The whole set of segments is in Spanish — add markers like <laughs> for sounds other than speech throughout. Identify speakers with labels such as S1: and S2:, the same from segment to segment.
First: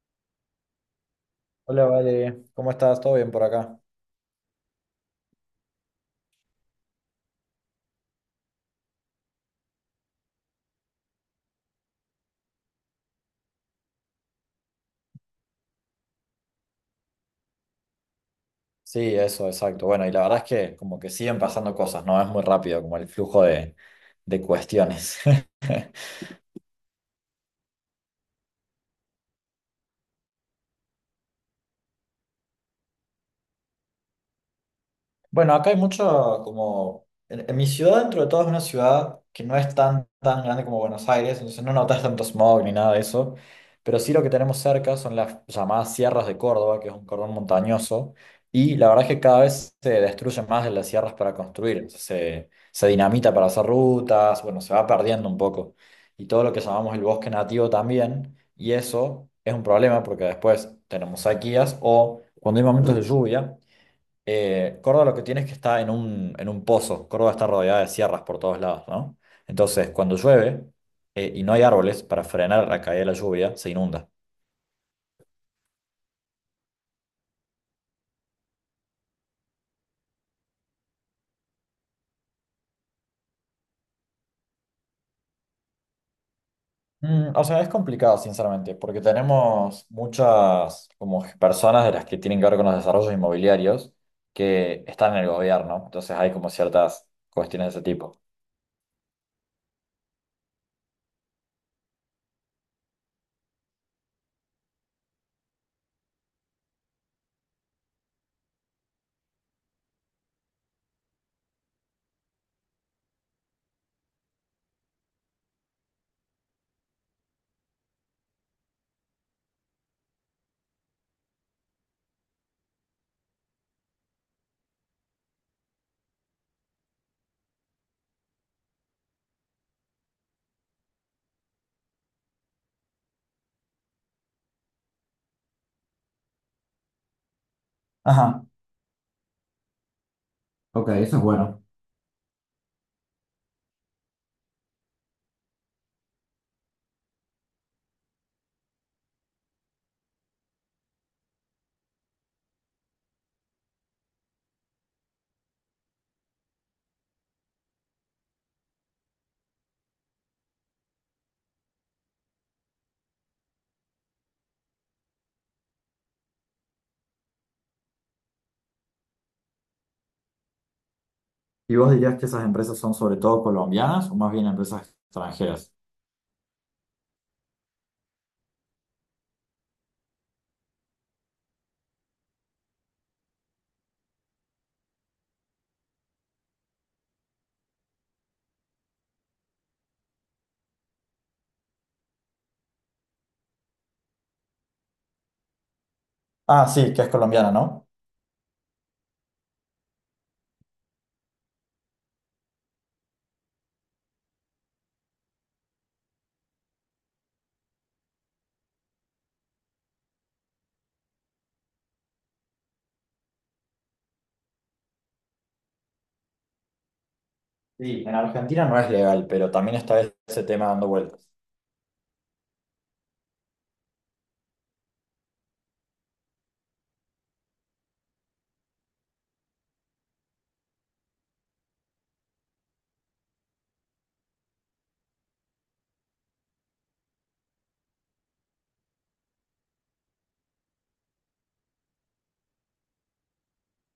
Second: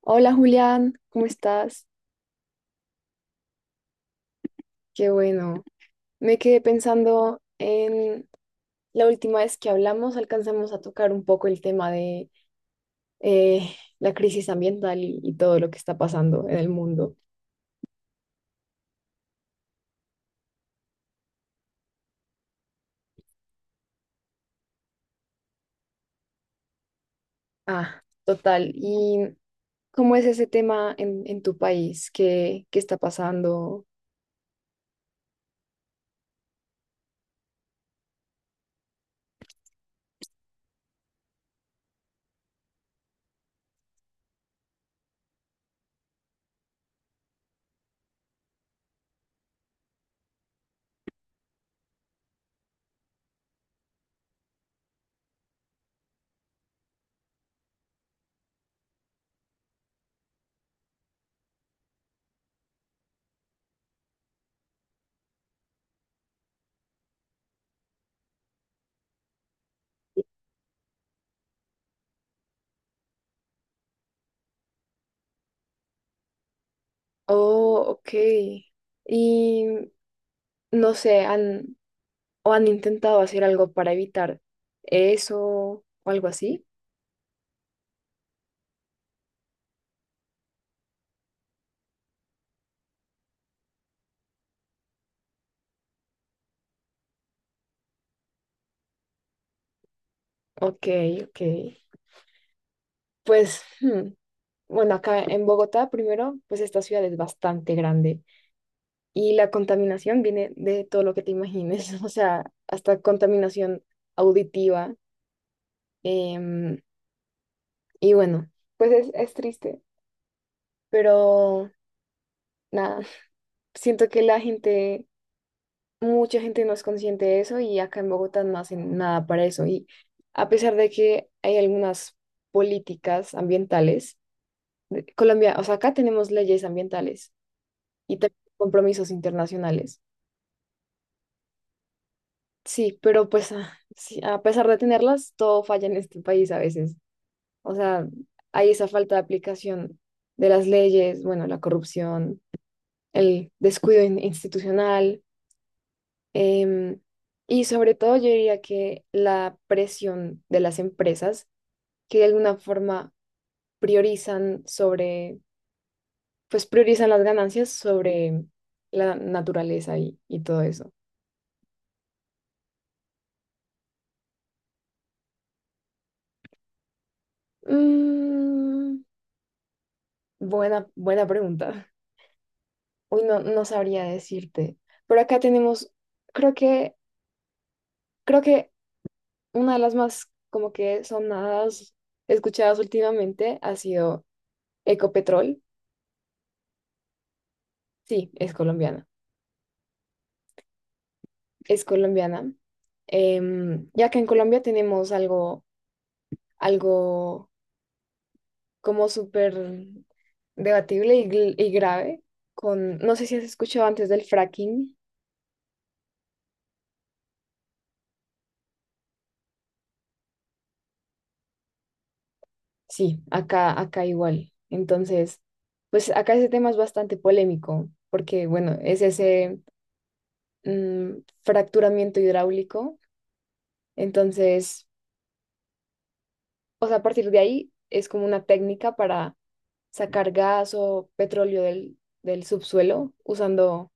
S1: Hola Julián, ¿cómo
S2: Hola,
S1: estás?
S2: Vale, ¿cómo estás? ¿Todo bien por acá?
S1: Qué bueno. Me quedé pensando en la última vez que hablamos, alcanzamos a tocar un poco el tema de eh, la crisis ambiental y todo lo que está pasando en el mundo.
S2: Sí, eso, exacto. Bueno, y la verdad es que como que siguen pasando cosas, ¿no? Es muy rápido como el flujo de cuestiones. <laughs>
S1: Ah, total. ¿Y cómo es ese tema en tu país? ¿Qué está pasando?
S2: Bueno, acá hay mucho como... En mi ciudad, dentro de todo, es una ciudad que no es tan grande como Buenos Aires, entonces no notas tanto smog ni nada de eso, pero sí lo que tenemos cerca son las llamadas Sierras de Córdoba, que es un cordón montañoso, y la verdad es que cada vez se destruyen más de las sierras para construir, entonces se dinamita para hacer rutas, bueno, se va perdiendo un poco, y todo lo que llamamos el bosque nativo también, y eso es un problema porque después tenemos sequías o cuando hay momentos de lluvia. Córdoba lo que tiene es que está en un pozo. Córdoba está rodeada de sierras por todos lados, ¿no? Entonces, cuando llueve y no hay árboles para frenar la caída de la lluvia, se inunda.
S1: Oh, ok. Y no sé, o han intentado hacer algo para evitar eso o algo así?
S2: Mm, o sea, es complicado, sinceramente, porque tenemos muchas como personas de las que tienen que ver con los desarrollos inmobiliarios que están en el gobierno. Entonces hay como ciertas cuestiones de ese tipo.
S1: Ok, ok. Pues, hmm, bueno, acá en Bogotá, primero, pues esta ciudad es bastante grande y la contaminación viene de todo lo que te imagines, <laughs> o sea, hasta contaminación auditiva. em, y bueno, pues es triste, pero nada, <laughs> siento que mucha gente no es consciente de eso y acá en Bogotá no hacen nada para eso. Y a pesar de que hay algunas políticas ambientales, Colombia, o sea, acá tenemos leyes ambientales y tengo
S2: Ajá.
S1: compromisos internacionales.
S2: Ok, eso es bueno.
S1: Sí, pero pues ah, sí, a pesar de tenerlas, todo falla en este país a veces. O sea, hay esa falta de aplicación de las leyes, bueno, la corrupción, el descuido institucional, em, y sobre todo yo diría que la presión de las empresas que de alguna forma priorizan sobre, pues priorizan las ganancias sobre la naturaleza y todo eso.
S2: ¿Y vos dirías que esas empresas son sobre todo colombianas o más bien empresas extranjeras?
S1: Mm, buena pregunta. Uy, no sabría decirte. Pero acá tenemos, creo que, creo que una de las más como que sonadas escuchadas últimamente ha sido Ecopetrol.
S2: Ah, sí, que es colombiana, ¿no?
S1: Sí, es colombiana. Es colombiana. Em, ya que en Colombia tenemos algo, algo como súper debatible y grave con, no sé si has escuchado antes del fracking.
S2: Sí, en Argentina no es legal, pero también está ese tema dando vueltas.
S1: Sí, acá igual. Entonces, pues acá ese tema es bastante polémico, porque bueno, es ese mm, fracturamiento hidráulico. Entonces, o sea, a partir de ahí es como una técnica para sacar gas o petróleo del subsuelo usando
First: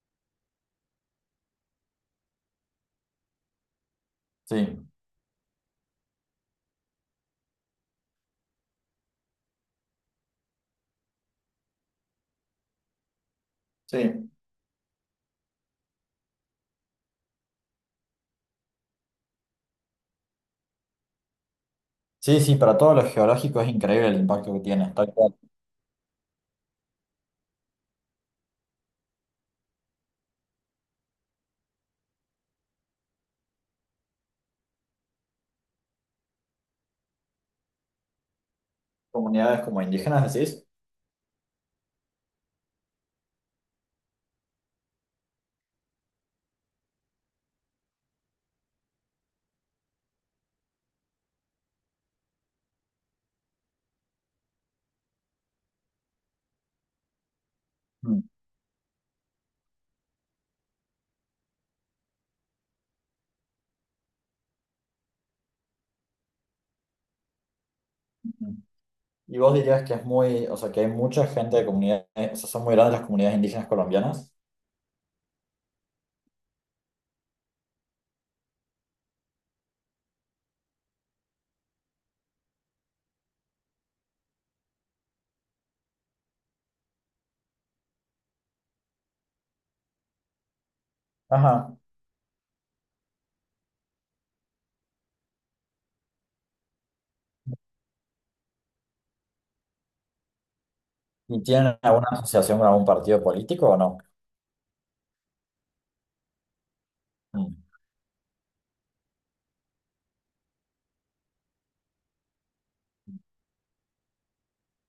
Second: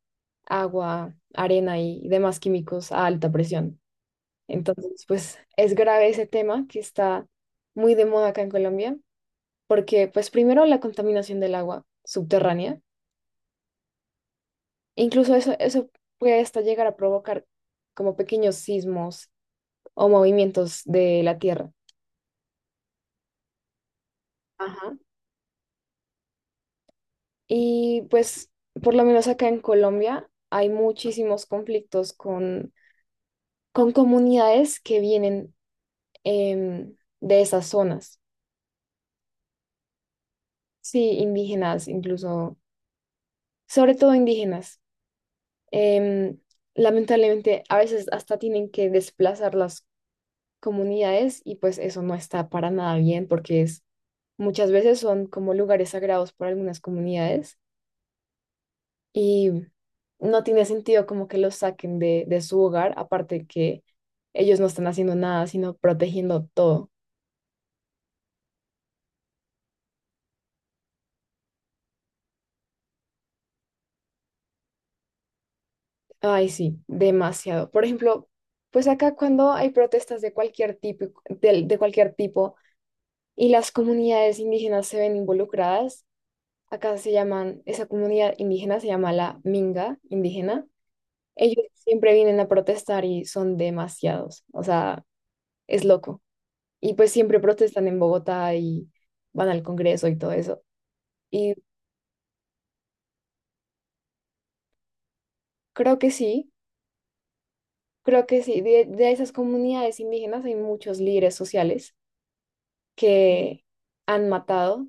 S1: agua, arena y demás químicos a alta presión.
S2: Sí.
S1: Entonces, pues es grave ese tema que está muy de moda acá en Colombia, porque pues primero la contaminación del agua subterránea.
S2: Sí,
S1: Incluso eso puede hasta llegar a provocar como pequeños sismos o movimientos de la Tierra.
S2: sí, sí, para todos los geológicos es increíble el impacto que tiene.
S1: Ajá.
S2: Está en
S1: Y pues, por lo menos acá en Colombia, hay muchísimos conflictos con comunidades que vienen de esas zonas.
S2: comunidades como indígenas, decís.
S1: Sí, indígenas, incluso, sobre todo indígenas. Em, Lamentablemente, a veces hasta tienen que desplazarlas comunidades y pues eso no está para nada bien porque es muchas veces son como lugares sagrados para algunas comunidades
S2: Mm.
S1: y no tiene sentido como que los saquen de su hogar, aparte que ellos no están haciendo nada, sino protegiendo todo.
S2: Y vos dirías que es muy, o sea, que hay mucha gente de comunidades, o sea, son muy grandes las comunidades indígenas colombianas.
S1: Ay, sí, demasiado. Por ejemplo, pues acá cuando hay protestas de cualquier tipo, de cualquier tipo y las comunidades indígenas se ven involucradas, acá se llaman, esa comunidad indígena se llama la Minga indígena. Ellos
S2: Ajá.
S1: siempre vienen a protestar y son demasiados, o sea, es loco. Y pues siempre protestan en Bogotá y van al Congreso y todo eso.
S2: ¿Y
S1: Y
S2: tienen alguna asociación con algún partido político o no?
S1: creo que sí,
S2: Mm.
S1: creo que sí. De esas comunidades indígenas hay muchos líderes sociales que han matado,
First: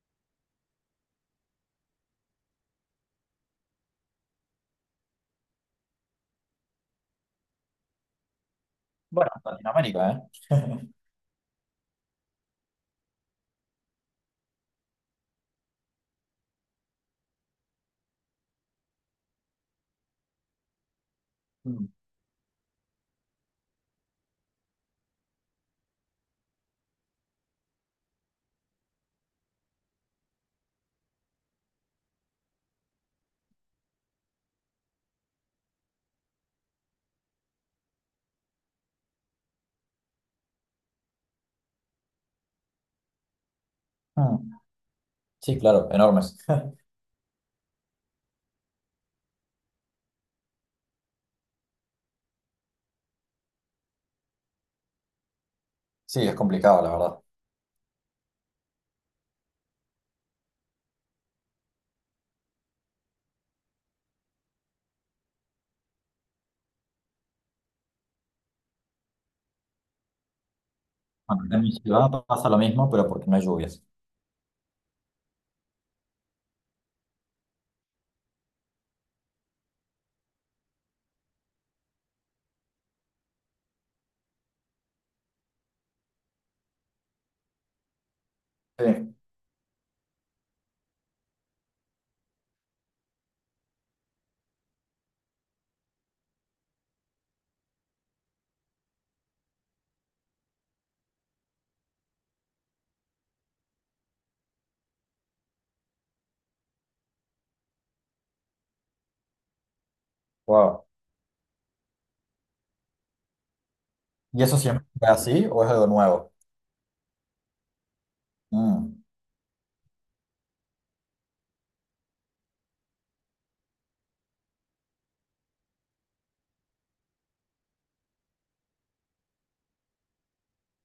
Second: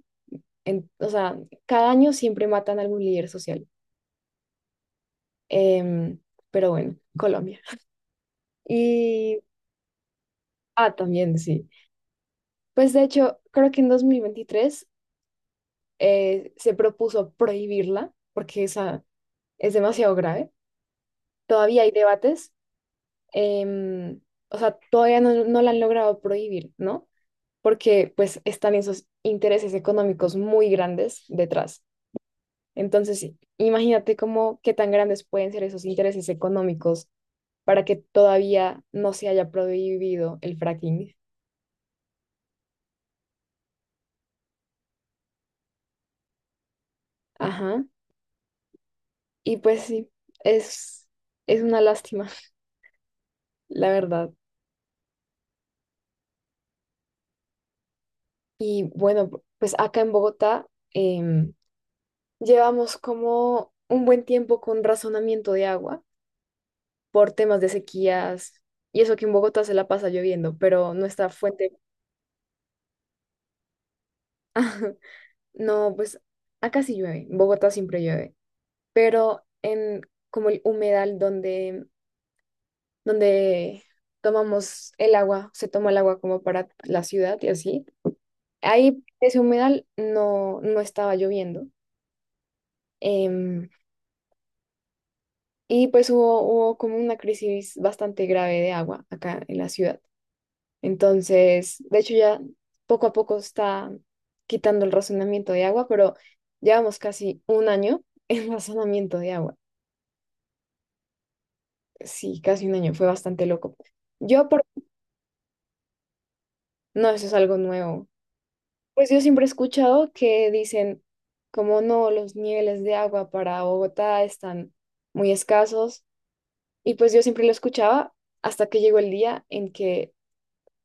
S1: o sea, cada año siempre matan a algún líder social. Em, pero bueno, Colombia.
S2: Bueno,
S1: Y,
S2: Latinoamérica, ¿eh? <laughs>
S1: ah, también sí. Pues de hecho, creo que en 2023 se propuso prohibirla porque esa es demasiado grave. Todavía
S2: Mm.
S1: hay debates, em, o sea, todavía no la han logrado prohibir, ¿no? Porque pues están esos intereses económicos muy grandes detrás. Entonces, sí, imagínate cómo qué tan grandes pueden ser esos intereses económicos para que todavía no se haya prohibido el fracking.
S2: Mm. Sí, claro, enormes. <laughs>
S1: Ajá. Y pues sí, es, es una lástima, <laughs> la verdad.
S2: Sí, es complicado, la verdad.
S1: Y bueno, pues acá en Bogotá em, llevamos como un buen tiempo con razonamiento de agua por temas de sequías y eso que en Bogotá se la pasa lloviendo, pero nuestra
S2: Bueno, en mi
S1: fuente...
S2: ciudad pasa lo mismo, pero porque no hay lluvias.
S1: <laughs> No, pues acá sí llueve, en Bogotá siempre llueve, pero en como el humedal donde tomamos el agua, se toma el agua como para la ciudad y así, ahí
S2: Sí.
S1: ese humedal no estaba lloviendo. em, Y pues hubo como una crisis bastante grave de agua acá en la ciudad. Entonces, de hecho ya poco a poco está quitando el razonamiento de agua, pero llevamos casi un año en <laughs> razonamiento de agua.
S2: Wow.
S1: Sí, casi un año, fue bastante loco.
S2: ¿Y
S1: Yo
S2: eso
S1: por...
S2: siempre fue así o es algo nuevo?
S1: No, eso es algo nuevo.
S2: Mm.
S1: Pues yo siempre he escuchado que dicen como no, los niveles de agua para Bogotá están muy escasos. Y pues yo siempre lo escuchaba hasta que llegó el día en que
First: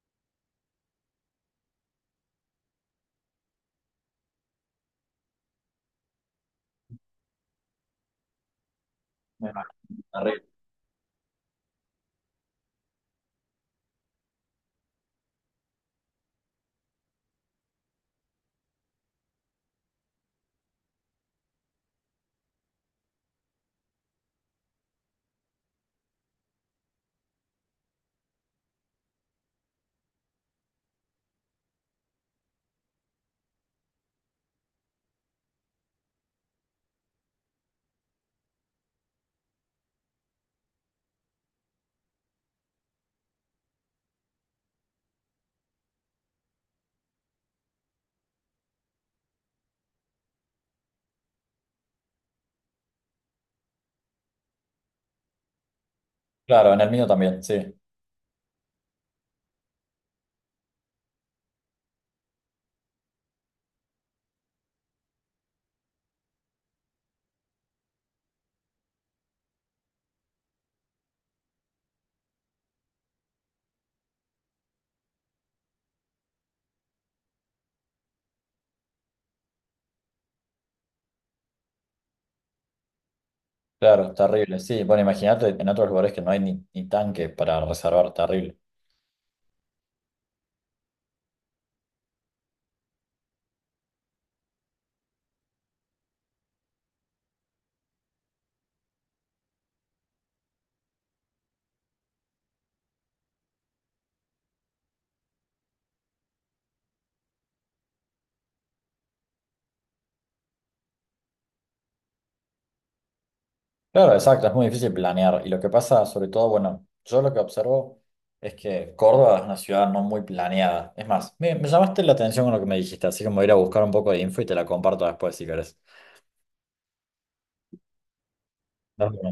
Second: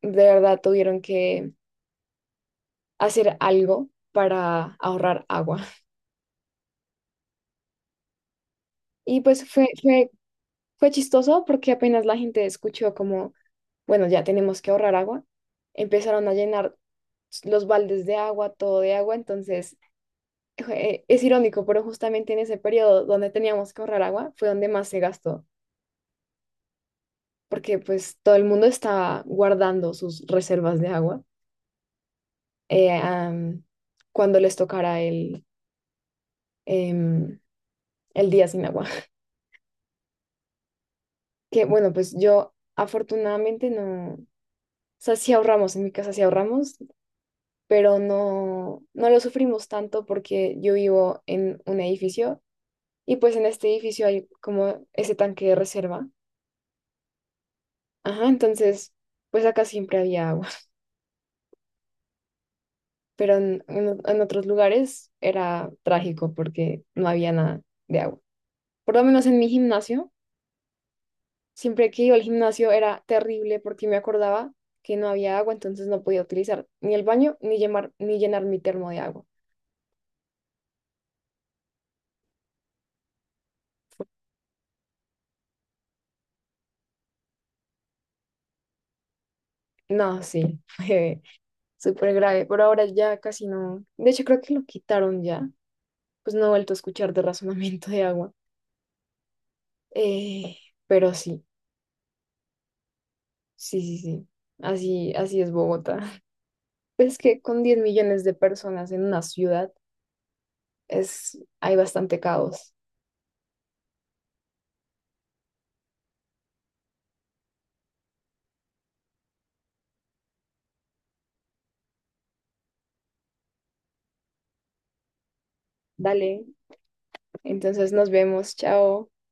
S1: de verdad tuvieron que hacer algo para ahorrar agua. <laughs> Y pues
S2: Me imagino, terrible.
S1: fue chistoso porque apenas la gente escuchó como, bueno, ya tenemos que ahorrar agua, empezaron a llenar los baldes de agua, todo de agua, entonces es irónico, pero justamente en ese periodo donde teníamos que ahorrar agua fue donde más se gastó, porque pues todo el mundo estaba guardando sus reservas de agua eh, am, cuando les tocara em, el día sin agua. Que bueno, pues yo afortunadamente no, o sea, sí ahorramos, en mi casa sí ahorramos, pero no lo sufrimos tanto porque yo vivo en un edificio y pues en este edificio hay como ese tanque de reserva.
S2: Claro, en el mío también, sí.
S1: Ajá, entonces, pues acá siempre había agua, <laughs> pero en otros lugares era trágico porque no había nada de agua. Por lo menos en mi gimnasio. Siempre que iba al gimnasio era terrible porque me acordaba que no había agua, entonces no podía utilizar ni el baño ni llenar mi termo de agua.
S2: Claro, terrible. Sí, bueno, imagínate en otros lugares que no hay ni tanque para reservar, terrible.
S1: No, sí, <laughs> fue súper grave, pero ahora ya casi no. De hecho, creo que lo quitaron ya, pues no he vuelto a escuchar de razonamiento de agua. Eh, pero sí, sí, así, así es Bogotá. <laughs> Es que con 10 millones de personas en una ciudad es, hay bastante caos.
S2: Claro, exacto, es muy difícil planear. Y lo que pasa, sobre todo, bueno, yo lo que observo es que Córdoba es una ciudad no muy planeada. Es más, me llamaste la atención con lo que me dijiste, así que me voy a ir a buscar un poco de info y te la comparto después si querés.
S1: Dale, entonces nos vemos, chao.
S2: Dale.